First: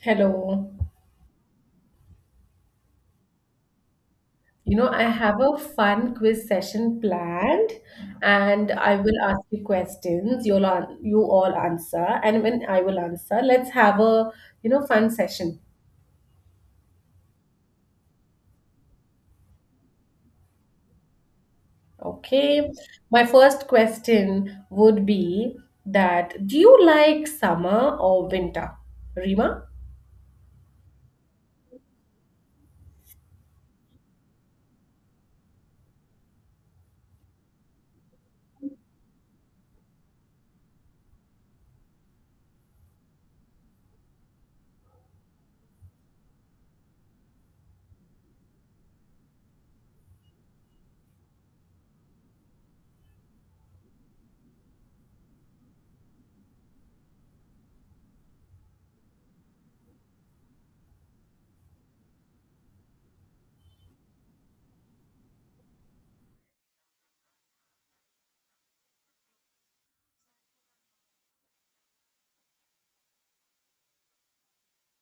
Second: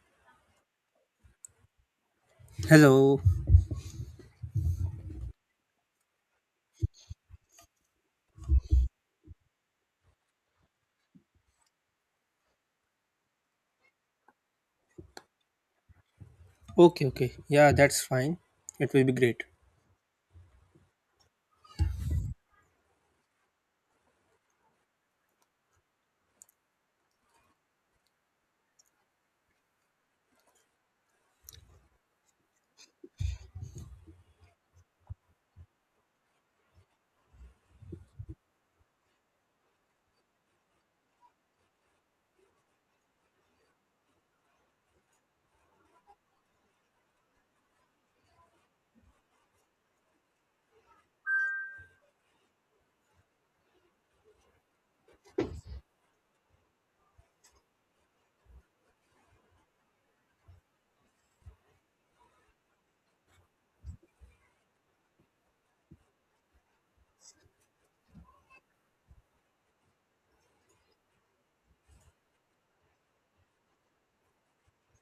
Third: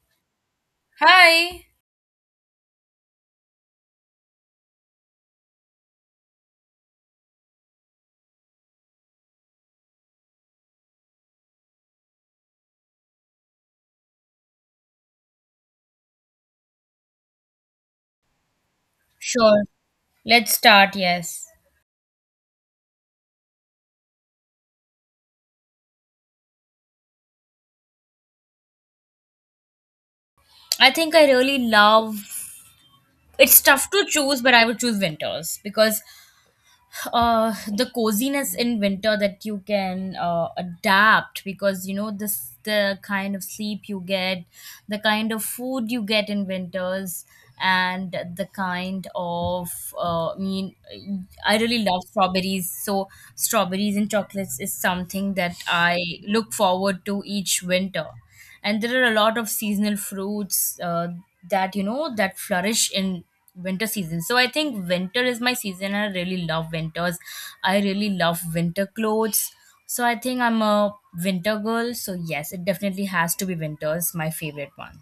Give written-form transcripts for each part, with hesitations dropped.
Hello. Hi. Hello. I have a fun quiz session planned, and I will ask you questions. You all answer, and when I will answer, let's have a fun session. Okay, okay. Yeah, that's fine. It will be great. Sure, let's start. Yes, Okay. My first question would be, that do you like summer or winter, Rima? I think I really love. It's tough to choose, but I would choose winters because the coziness in winter that you can adapt because you know this the kind of sleep you get, the kind of food you get in winters, and the kind of uh, I mean, I really love strawberries. So strawberries and chocolates is something that I look forward to each winter, and there are a lot of seasonal fruits that you know that flourish in winter season. So I think winter is my season, and I really love winters. I really love winter clothes. So I think I'm a winter girl. So yes, it definitely has to be winters, my favorite one.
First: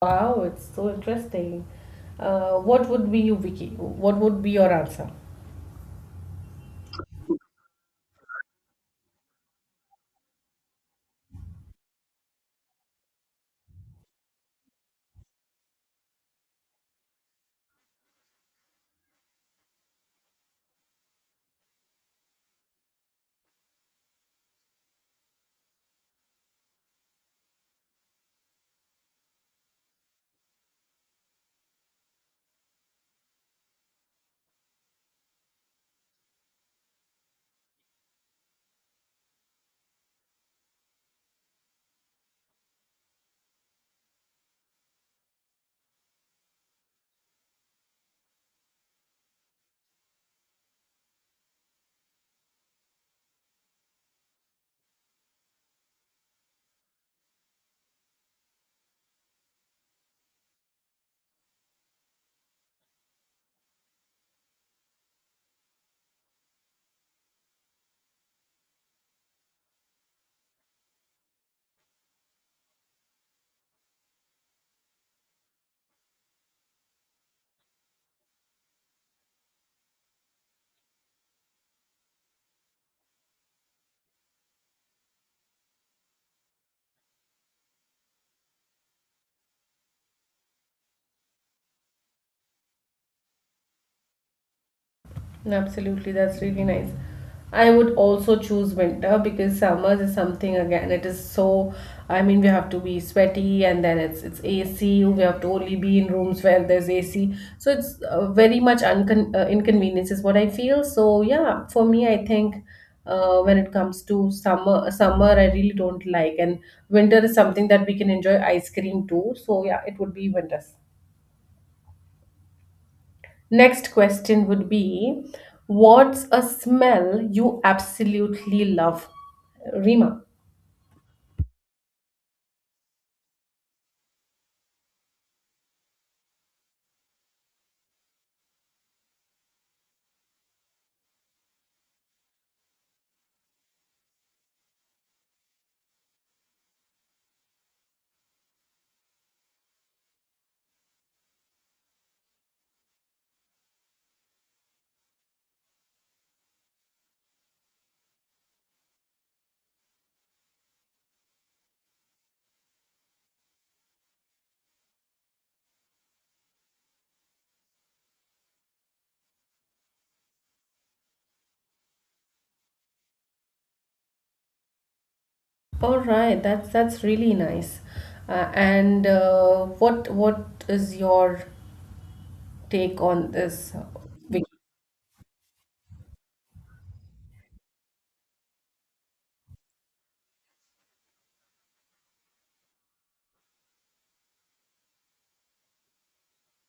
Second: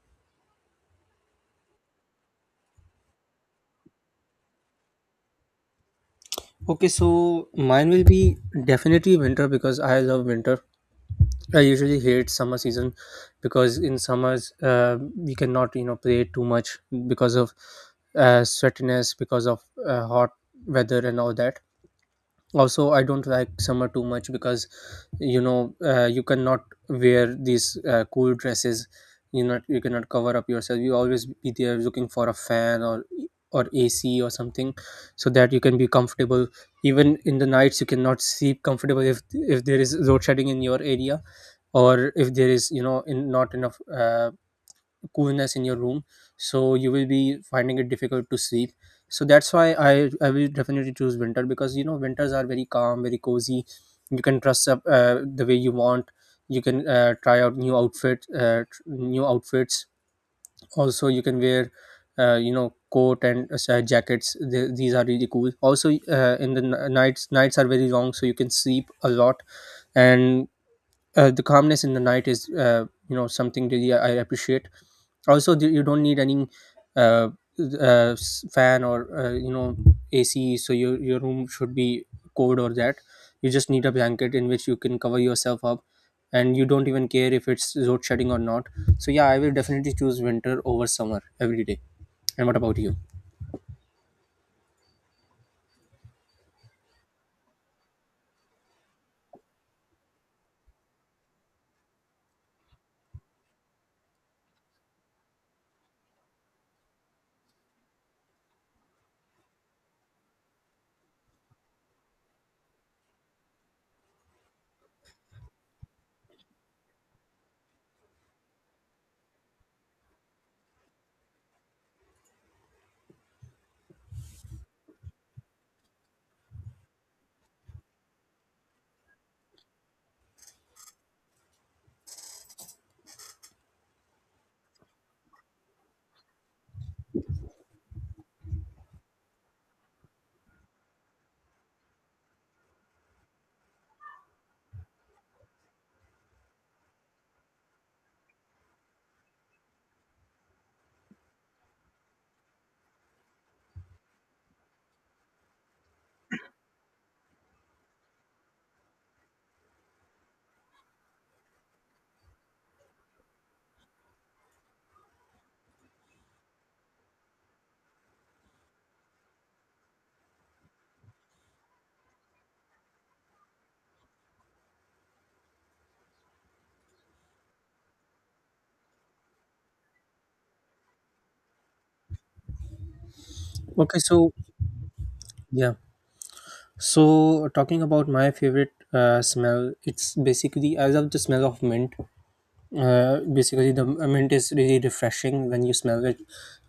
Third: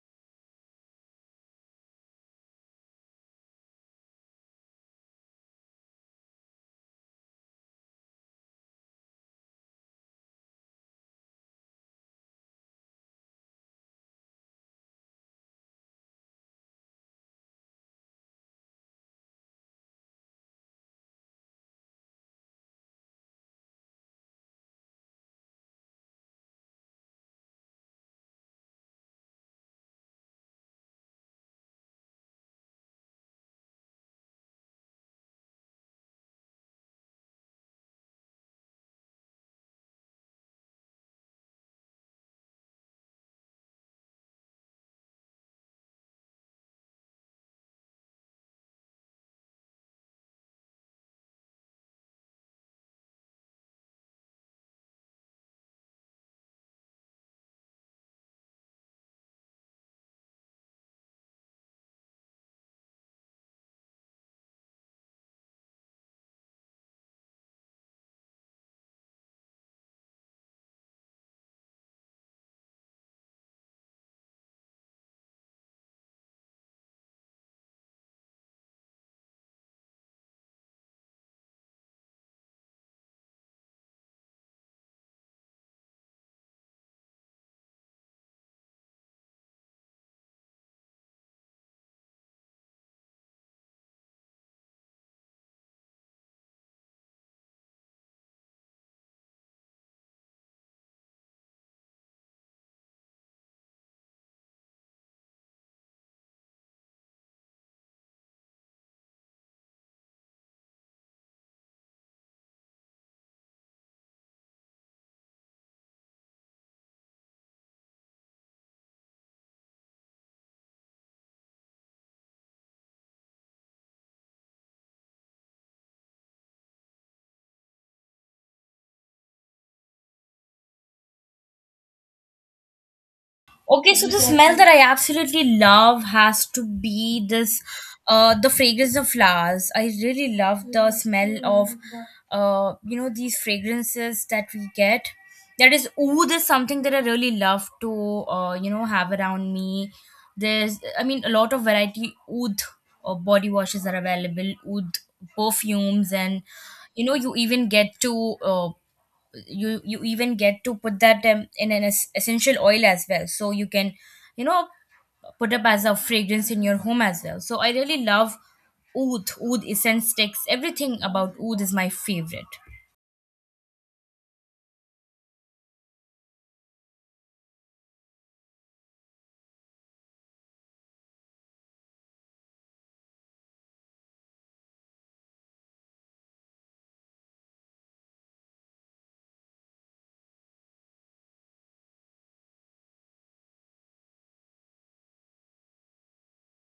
Wow, it's so interesting. What would be you, Vicky? What would be your answer? Okay, so mine will be definitely winter because I love winter. I usually hate summer season because in summers, we cannot, you know, play too much because of sweatiness, because of hot weather and all that. Also, I don't like summer too much because you know, you cannot wear these cool dresses. You not you cannot cover up yourself. You always be there looking for a fan or AC or something so that you can be comfortable. Even in the nights, you cannot sleep comfortable if there is load shedding in your area, or if there is, you know, in not enough coolness in your room, so you will be finding it difficult to sleep. So that's why I will definitely choose winter, because you know, winters are very calm, very cozy. You can dress up the way you want. You can try out new outfit, new outfits. Also, you can wear you know, coat and jackets. Th These are really cool. Also, in the nights, nights are very long, so you can sleep a lot. And the calmness in the night is, you know, something really I appreciate. Also, you don't need any uh, fan or, you know, AC, so your room should be cold or that. You just need a blanket in which you can cover yourself up, and you don't even care if it's load shedding or not. So yeah, I will definitely choose winter over summer every day. And what about you? Absolutely, that's really nice. I would also choose winter because summers is something again. It is so, I mean, we have to be sweaty and then it's AC. We have to only be in rooms where there's AC. So it's very much uncon inconvenience is what I feel. So yeah, for me, I think, when it comes to summer, summer I really don't like, and winter is something that we can enjoy ice cream too. So yeah, it would be winter. Next question would be, what's a smell you absolutely love? Rima. Okay, so the smell that I absolutely love has to be this, the fragrance of flowers. I really love the smell of, you know, these fragrances that we get. That is, ooh, there's something that I really love to, you know, have around me. There's, I mean, a lot of variety oud or body washes are available, oud perfumes, and you know, you even get to, you even get to put that in an essential oil as well. So you can, you know, put up as a fragrance in your home as well. So I really love oud essence sticks. Everything about oud is my favorite. All right, that's really nice. And what is your take on this? Okay, so Vicky? yeah. So talking about my favorite smell, it's basically I love the smell of mint. Basically, the mint is really refreshing when you smell it.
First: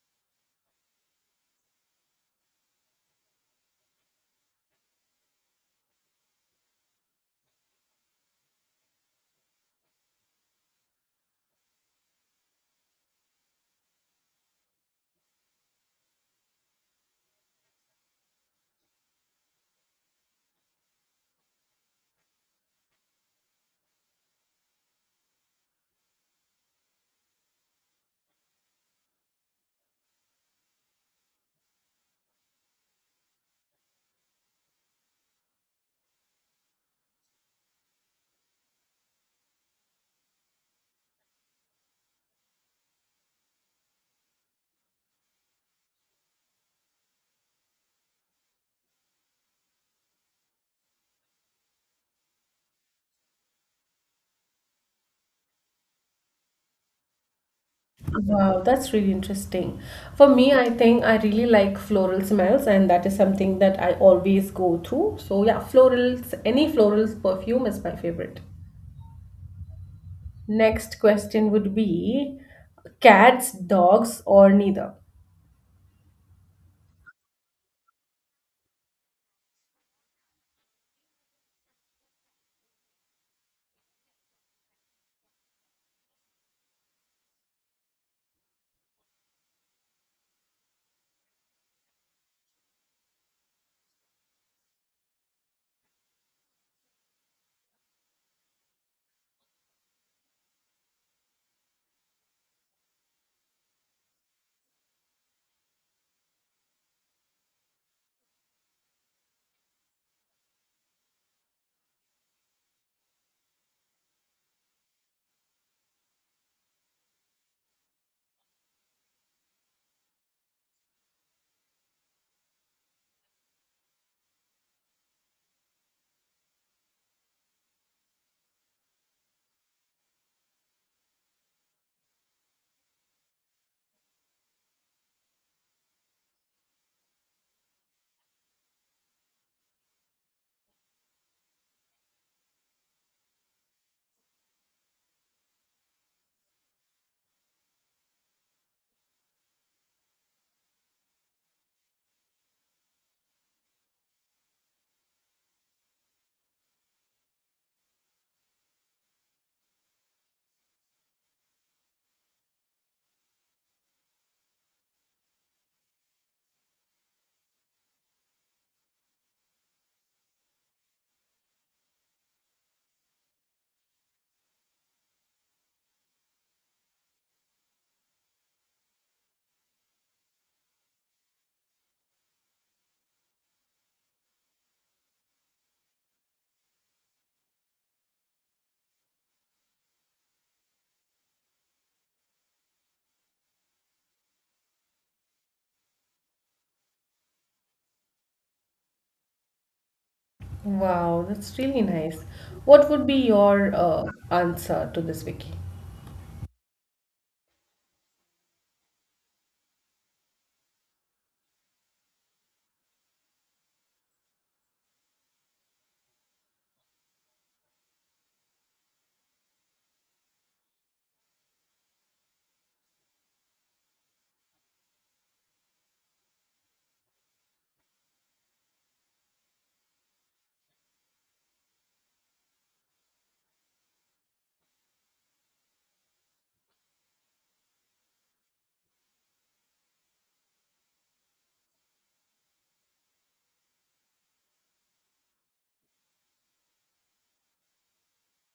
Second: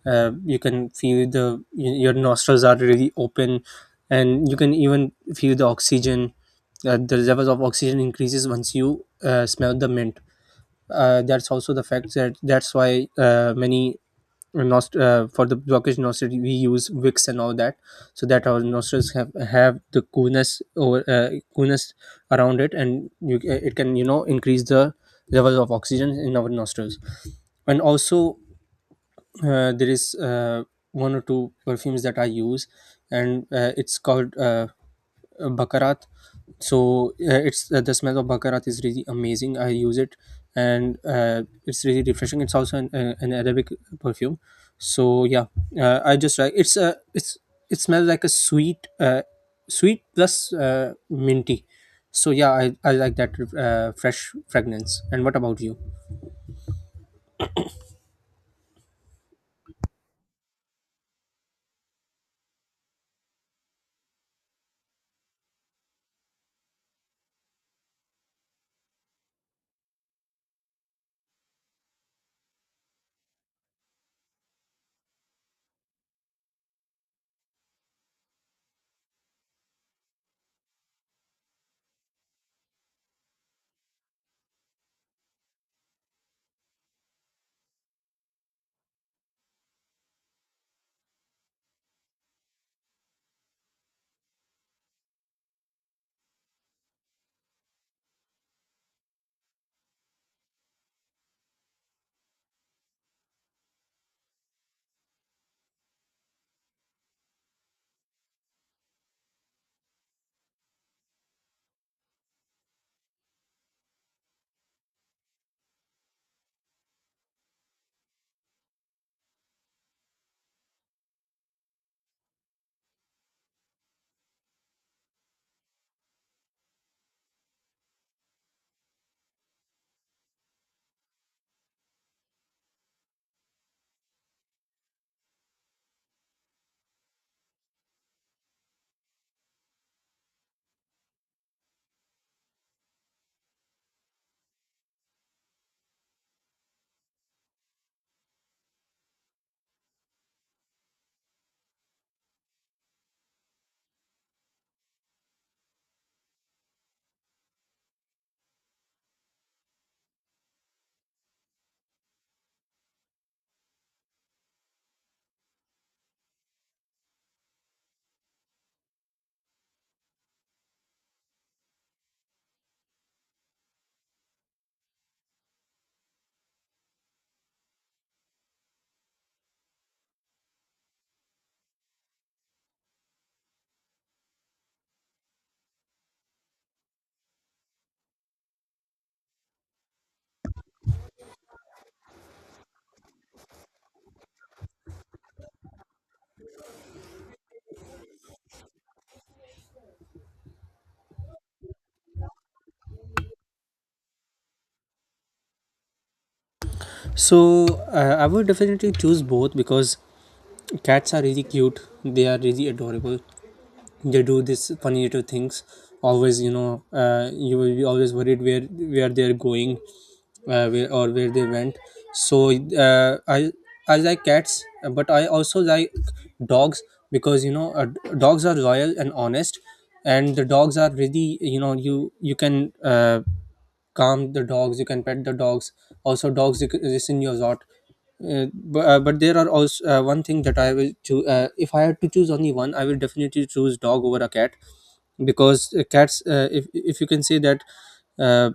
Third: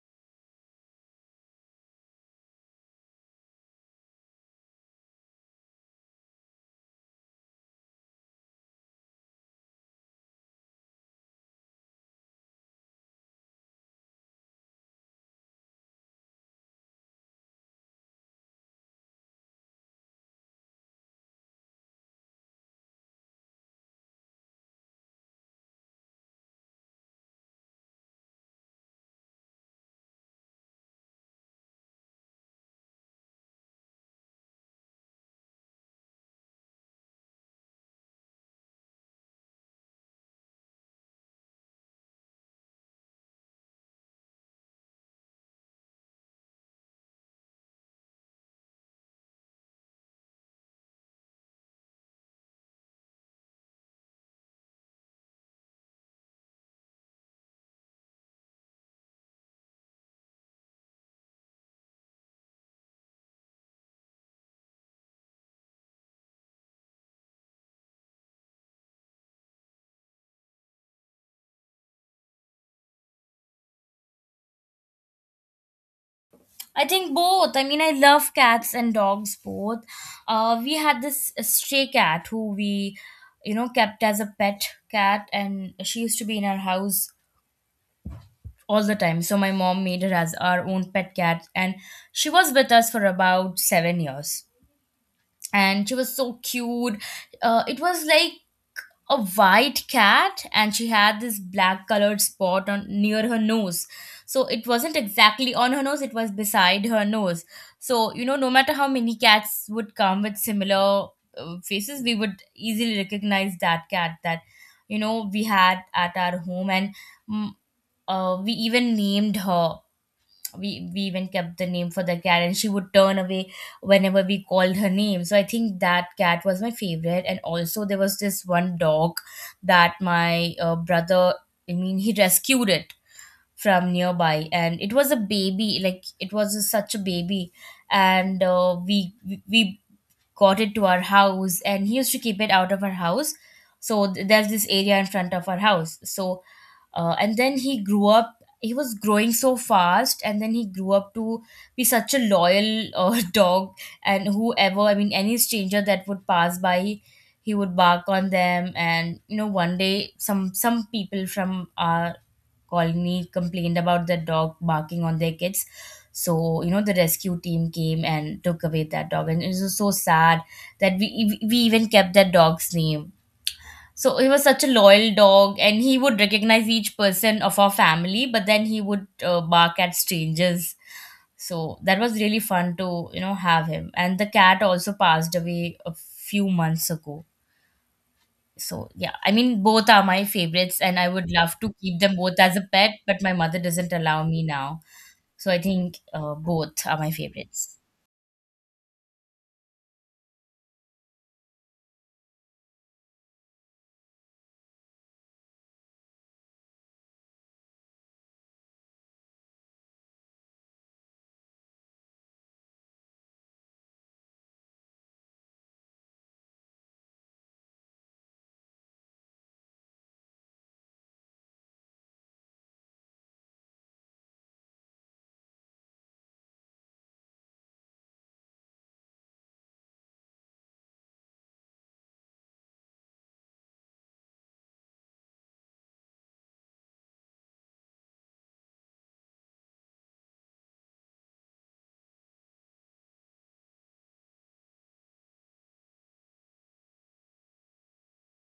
You can feel the your nostrils are really open, and you can even feel the oxygen. The levels of oxygen increases once you smell the mint. That's also the fact that that's why, many for the blockage nostrils, we use wicks and all that, so that our nostrils have the coolness over, coolness around it. And you, it can, you know, increase the level of oxygen in our nostrils. And also, there is, one or two perfumes that I use, and it's called, bakarat. So it's, the smell of bakarat is really amazing. I use it, and it's really refreshing. It's also an arabic perfume. So yeah, I just like, it's a, it's, it smells like a sweet, sweet plus minty. So yeah, I like that fresh fragrance. And what about you? Wow, that's really interesting. For me, I think I really like floral smells, and that is something that I always go through. So yeah, florals, any florals perfume is my favorite. Next question would be, cats, dogs, or neither? I think both. I mean, I love cats and dogs both. We had this stray cat who we, you know, kept as a pet cat, and she used to be in our house all the time. So my mom made her as our own pet cat, and she was with us for about seven years. And she was so cute. It was like a white cat, and she had this black colored spot on near her nose. So it wasn't exactly on her nose; it was beside her nose. So you know, no matter how many cats would come with similar faces, we would easily recognize that cat that you know we had at our home, and mm, we even named her, we even kept the name for the cat, and she would turn away whenever we called her name. So I think that cat was my favorite. And also there was this one dog that my brother, I mean, he rescued it from nearby, and it was a baby, like it was such a baby. And uh, we got it to our house, and he used to keep it out of our house. So there's this area in front of our house. So and then he grew up, he was growing so fast, and then he grew up to be such a loyal dog. And whoever, I mean, any stranger that would pass by, he would bark on them. And you know, one day some people from our colony complained about the dog barking on their kids. So, you know, the rescue team came and took away that dog. And it was so sad that we even kept that dog's name. So he was such a loyal dog, and he would recognize each person of our family, but then he would bark at strangers. So that was really fun to, you know, have him. And the cat also passed away a few months ago. So yeah, I mean, both are my favorites, and I would love to keep them both as a pet, but my mother doesn't allow me now. So I think both are my favorites. Wow, that's really nice. What would be your answer to this, Vicky? So I would definitely choose both, because cats are really cute, they are really adorable. They do this funny little things always, you know. You will be always worried where they're going, where, or where they went. So uh, i I like cats, but I also like dogs, because you know, dogs are loyal and honest, and the dogs are really, you know, you can, calm the dogs, you can pet the dogs. Also, dogs you can listen your lot. But, but there are also, one thing that I will choose, if I had to choose only one, I will definitely choose dog over a cat. Because cats, if you can say that, uh,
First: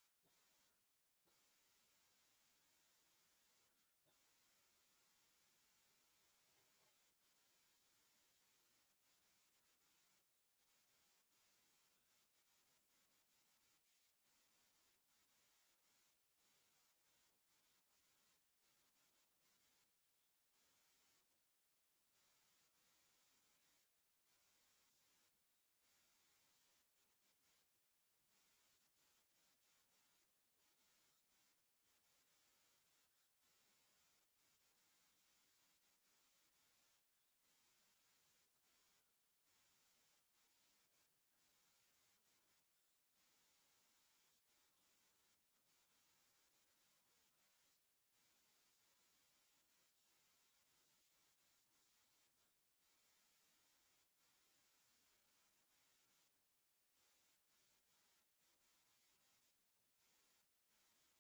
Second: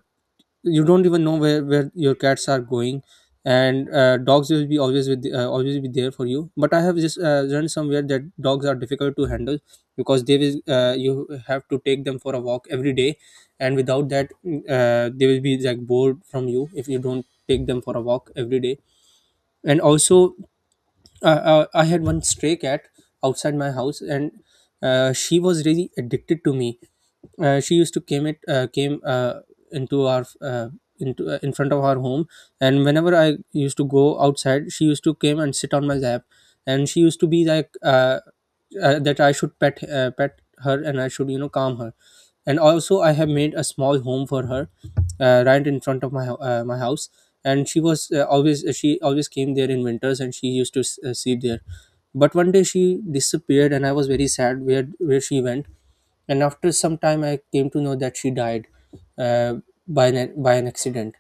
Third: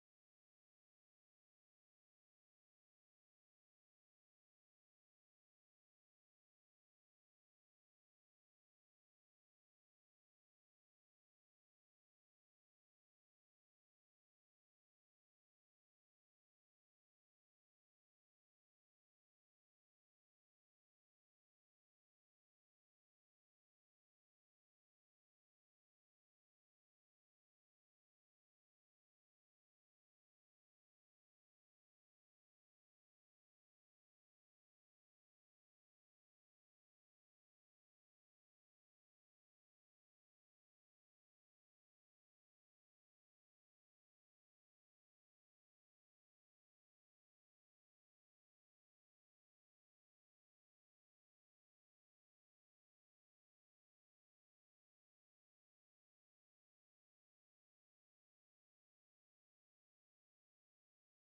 you don't even know where your cats are going. And dogs will be always with, always be there for you. But I have just learned somewhere that dogs are difficult to handle, because they will, you have to take them for a walk every day, and without that, they will be like bored from you if you don't take them for a walk every day. And also, I had one stray cat outside my house, and she was really addicted to me. She used to came it, came into our, into in front of our home. And whenever I used to go outside, she used to came and sit on my lap. And she used to be like, that I should pet, pet her, and I should, you know, calm her. And also, I have made a small home for her right in front of my my house. And she was, always she always came there in winters, and she used to sleep there. But one day she disappeared, and I was very sad where she went. And after some time, I came to know that she died, uh, by an accident.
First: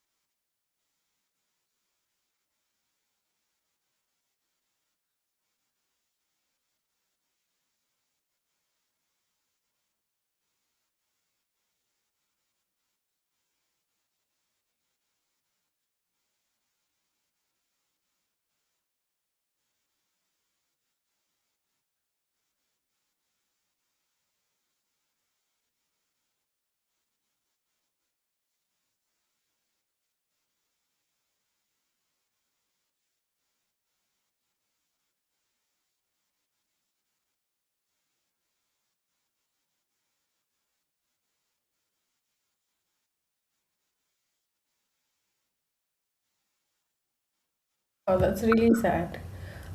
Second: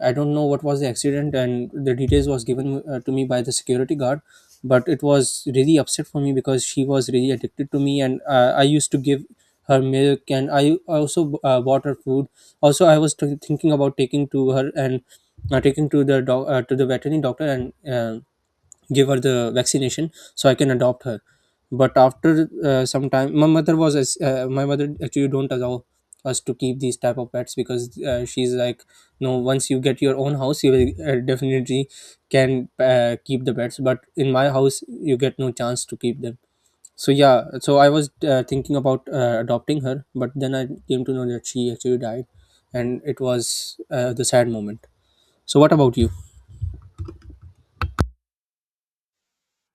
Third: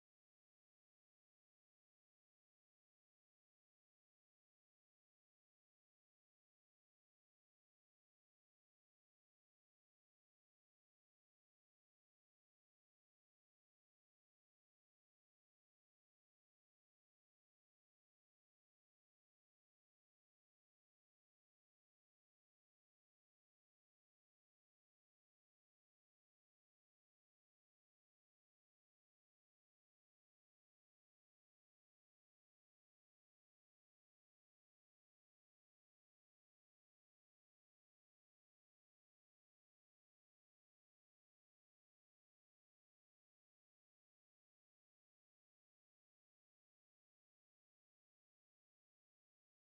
I don't know what was the accident, and the details was given, to me by the security guard. But it was really upset for me because she was really addicted to me, and I used to give her milk, and I also bought her food. Also, I was thinking about taking to her, and taking to the doc to the veterinary doctor, and uh, give her the vaccination so I can adopt her. But after some time, my mother was my mother actually don't allow us to keep these type of pets, because she's like, no, once you get your own house, you will definitely can, keep the pets, but in my house, you get no chance to keep them. So yeah, so I was, thinking about, adopting her, but then I came to know that she actually died, and it was, the sad moment. So what about you? Oh, that's really sad.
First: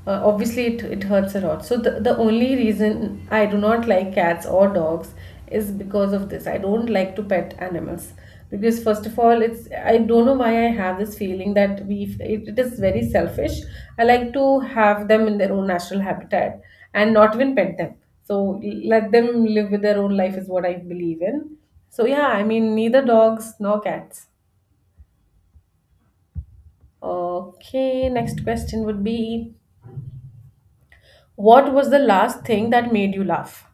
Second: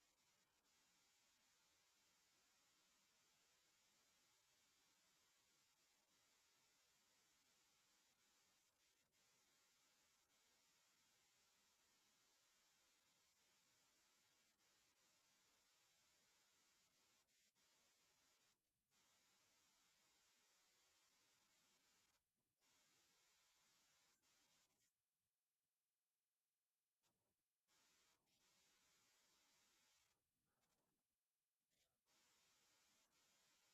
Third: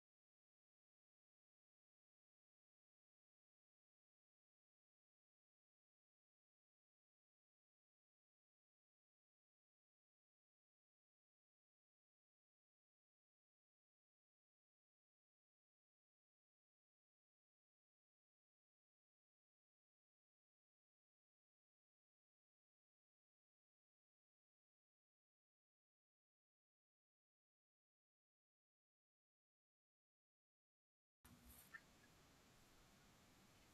Obviously, it hurts a lot. So, the only reason I do not like cats or dogs is because of this. I don't like to pet animals. Because, first of all, it's, I don't know why I have this feeling that it is very selfish. I like to have them in their own natural habitat and not even pet them. So, let them live with their own life is what I believe in. So, yeah, I mean, neither dogs nor cats. Okay, next question would be. What was the last thing that made you laugh?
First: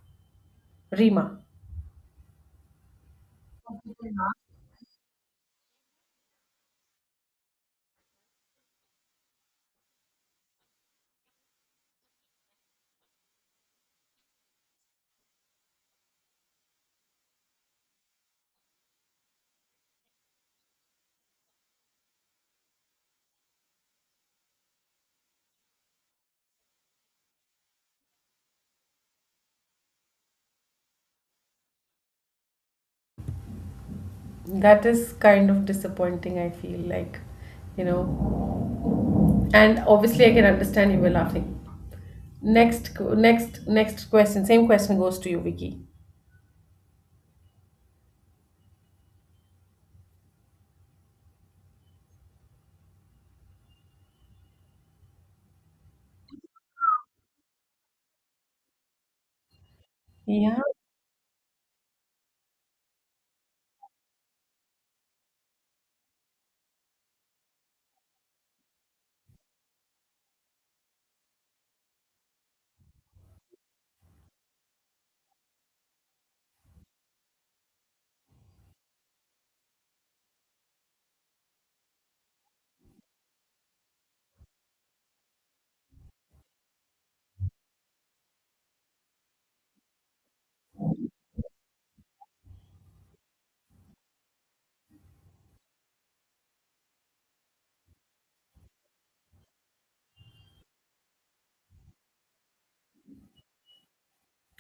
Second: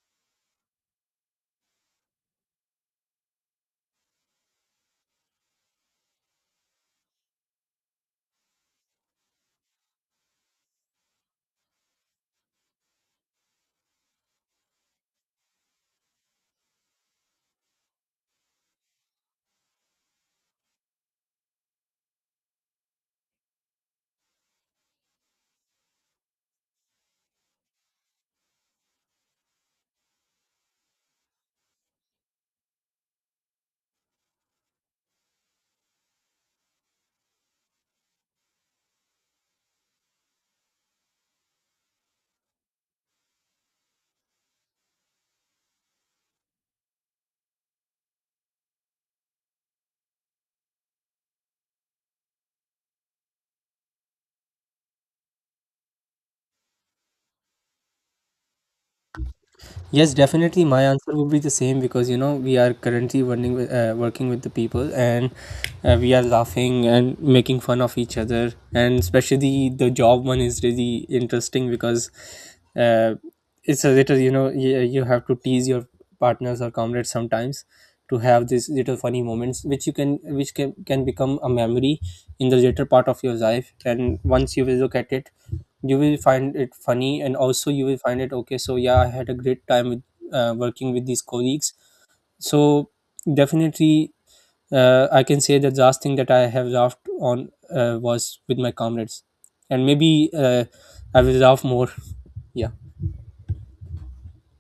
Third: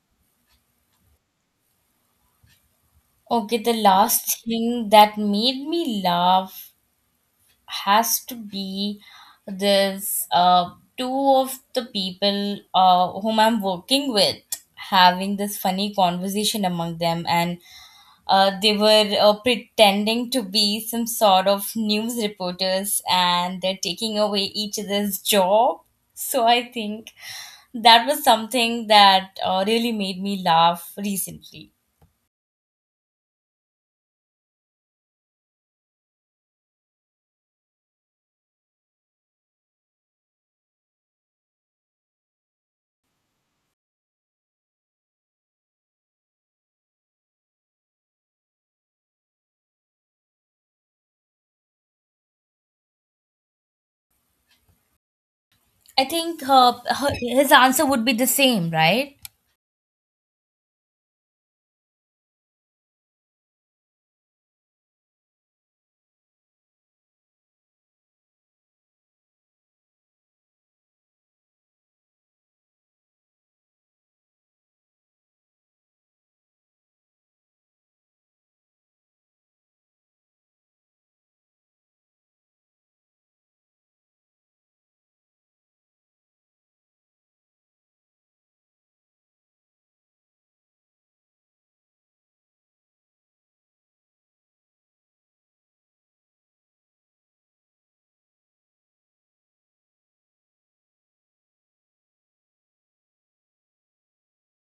Rima. Okay, the last thing that made me laugh has to be this two of the people whom I'm working with, having this funny conversation among them. And they were pretending to be some sort of news reporters, and they're taking away each other's job. So I think that was something that really made me laugh recently. That is kind of disappointing, I feel like, you know. And obviously, I can understand you were laughing. Next question. Same question goes to you, Vicky. I think her, her his answer would be the same, right? Yes, Yeah. definitely. My answer would be the same because you know, we are currently working with, working with the people, and we are laughing and making fun of each other. And especially the job one is really interesting, because uh, it's a little, you know, you have to tease your partners or comrades sometimes, to have these little funny moments which you can, which can become a memory in the later part of your life. And once you will look at it, you will find it funny, and also you will find it okay. So yeah, I had a great time with, working with these colleagues. So definitely, I can say that the last thing that I have laughed on, was with my comrades. And maybe, I will laugh more yeah.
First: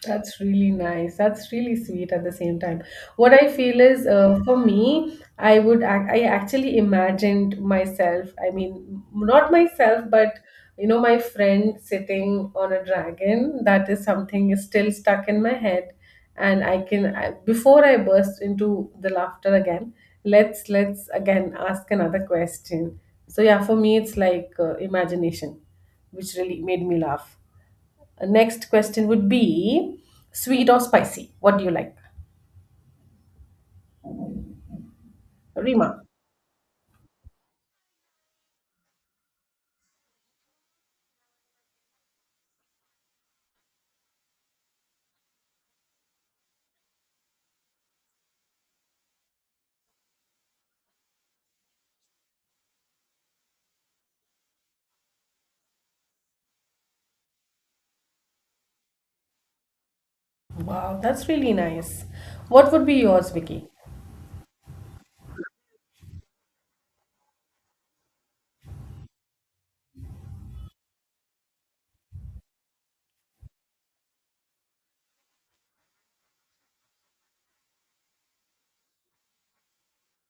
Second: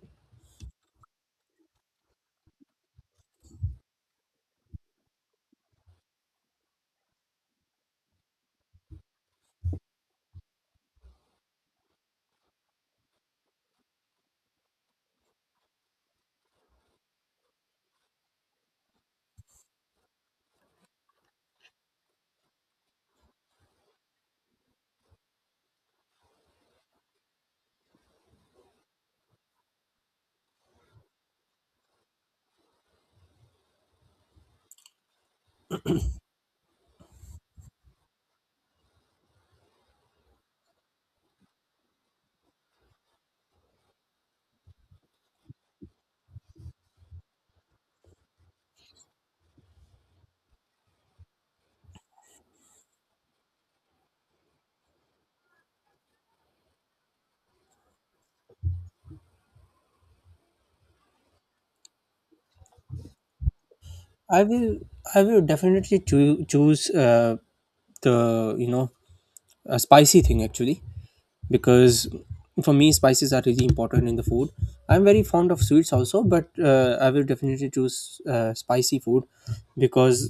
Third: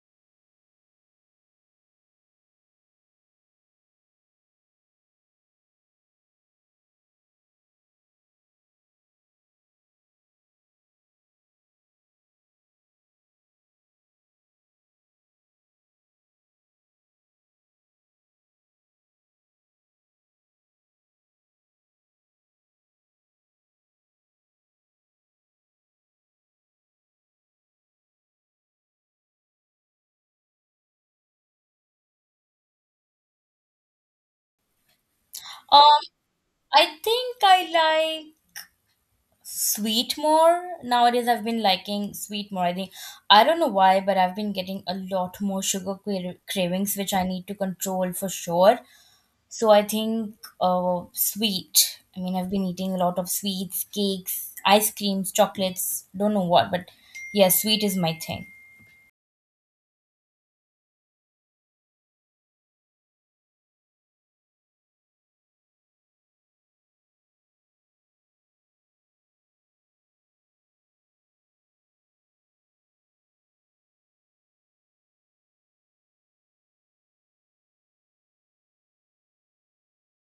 That's really nice. That's really sweet at the same time. What I feel is, for me, I actually imagined myself. I mean, not myself, but you know, my friend sitting on a dragon. That is something is still stuck in my head, and before I burst into the laughter again. Let's again ask another question. So yeah, for me, it's like imagination, which really made me laugh. Next question would be, sweet or spicy? What do you like? Rima. Um, I think I like sweet more nowadays. I've been liking sweet more. I think I don't know why, but I've been getting a lot more sugar cravings, which I need to control for sure. So I think sweet. I mean, I've been eating a lot of sweets, cakes, ice creams, chocolates, don't know what, but yeah, sweet is my thing. Wow, that's really nice. What would be yours, Vicky? i will I will definitely choose, the, you know, a spicy thing actually. Because for me, spices are really important in the food. I'm very fond of sweets also, but I will definitely choose spicy food, because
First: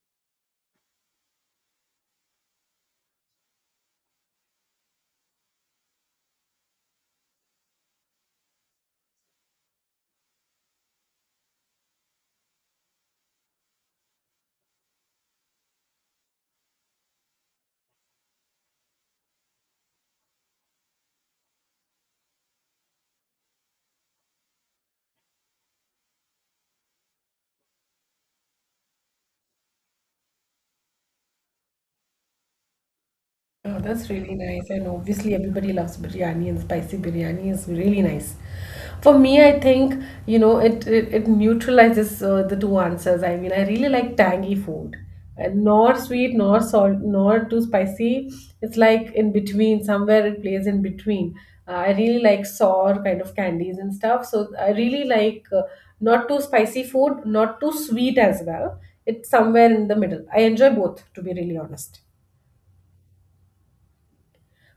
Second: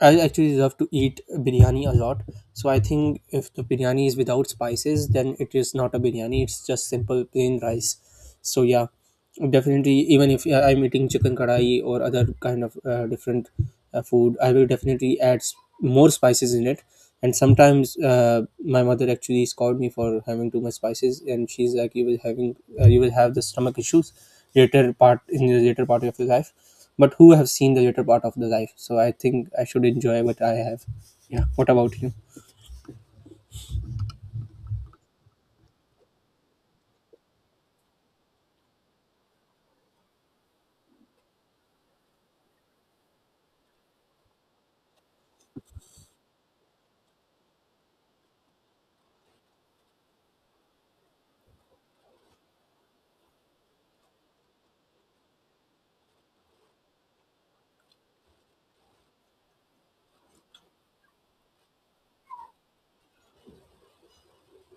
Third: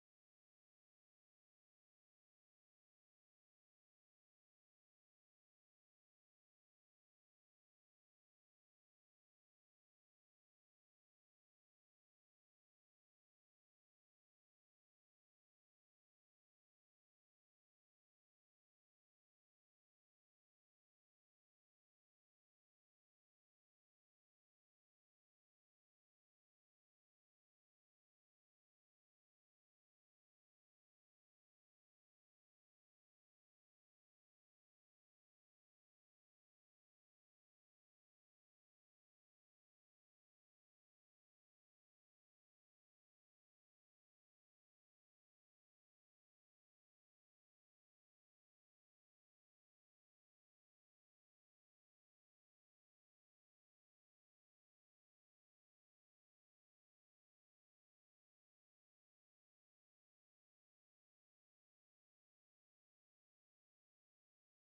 I actually love to eat biryani a lot. So I think if the biryani is without spices, then it is not a biryani. It's just simple plain rice. So yeah, definitely. Even if I'm eating chicken kadai or other kind of different food, I will definitely add more spices in it. And sometimes my mother actually scolded me for having too much spices, and she's like, "You will having, you will have the stomach issues later part in the later part of your life." But who have seen the later part of the life. So I think I should enjoy what I have. Yeah. What about you? Oh, that's really nice. And obviously, everybody loves biryani, and spicy biryani is really nice. For me, I think, you know, it neutralizes the two answers. I mean, I really like tangy food, and nor sweet, nor salt, nor too spicy. It's like in between, somewhere it plays in between. I really like sour kind of candies and stuff. So I really like not too spicy food, not too sweet as well. It's somewhere in the middle. I enjoy both, to be really honest.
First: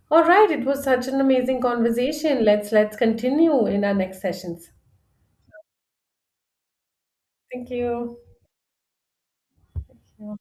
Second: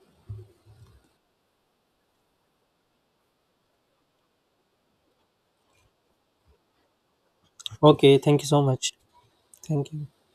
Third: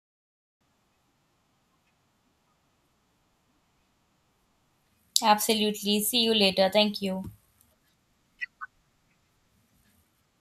All right, it was such an amazing conversation. Let's continue in our next sessions. Absolutely. See you later. Thank you. Thank Okay. you. Thank you so much. Thank you. Yeah.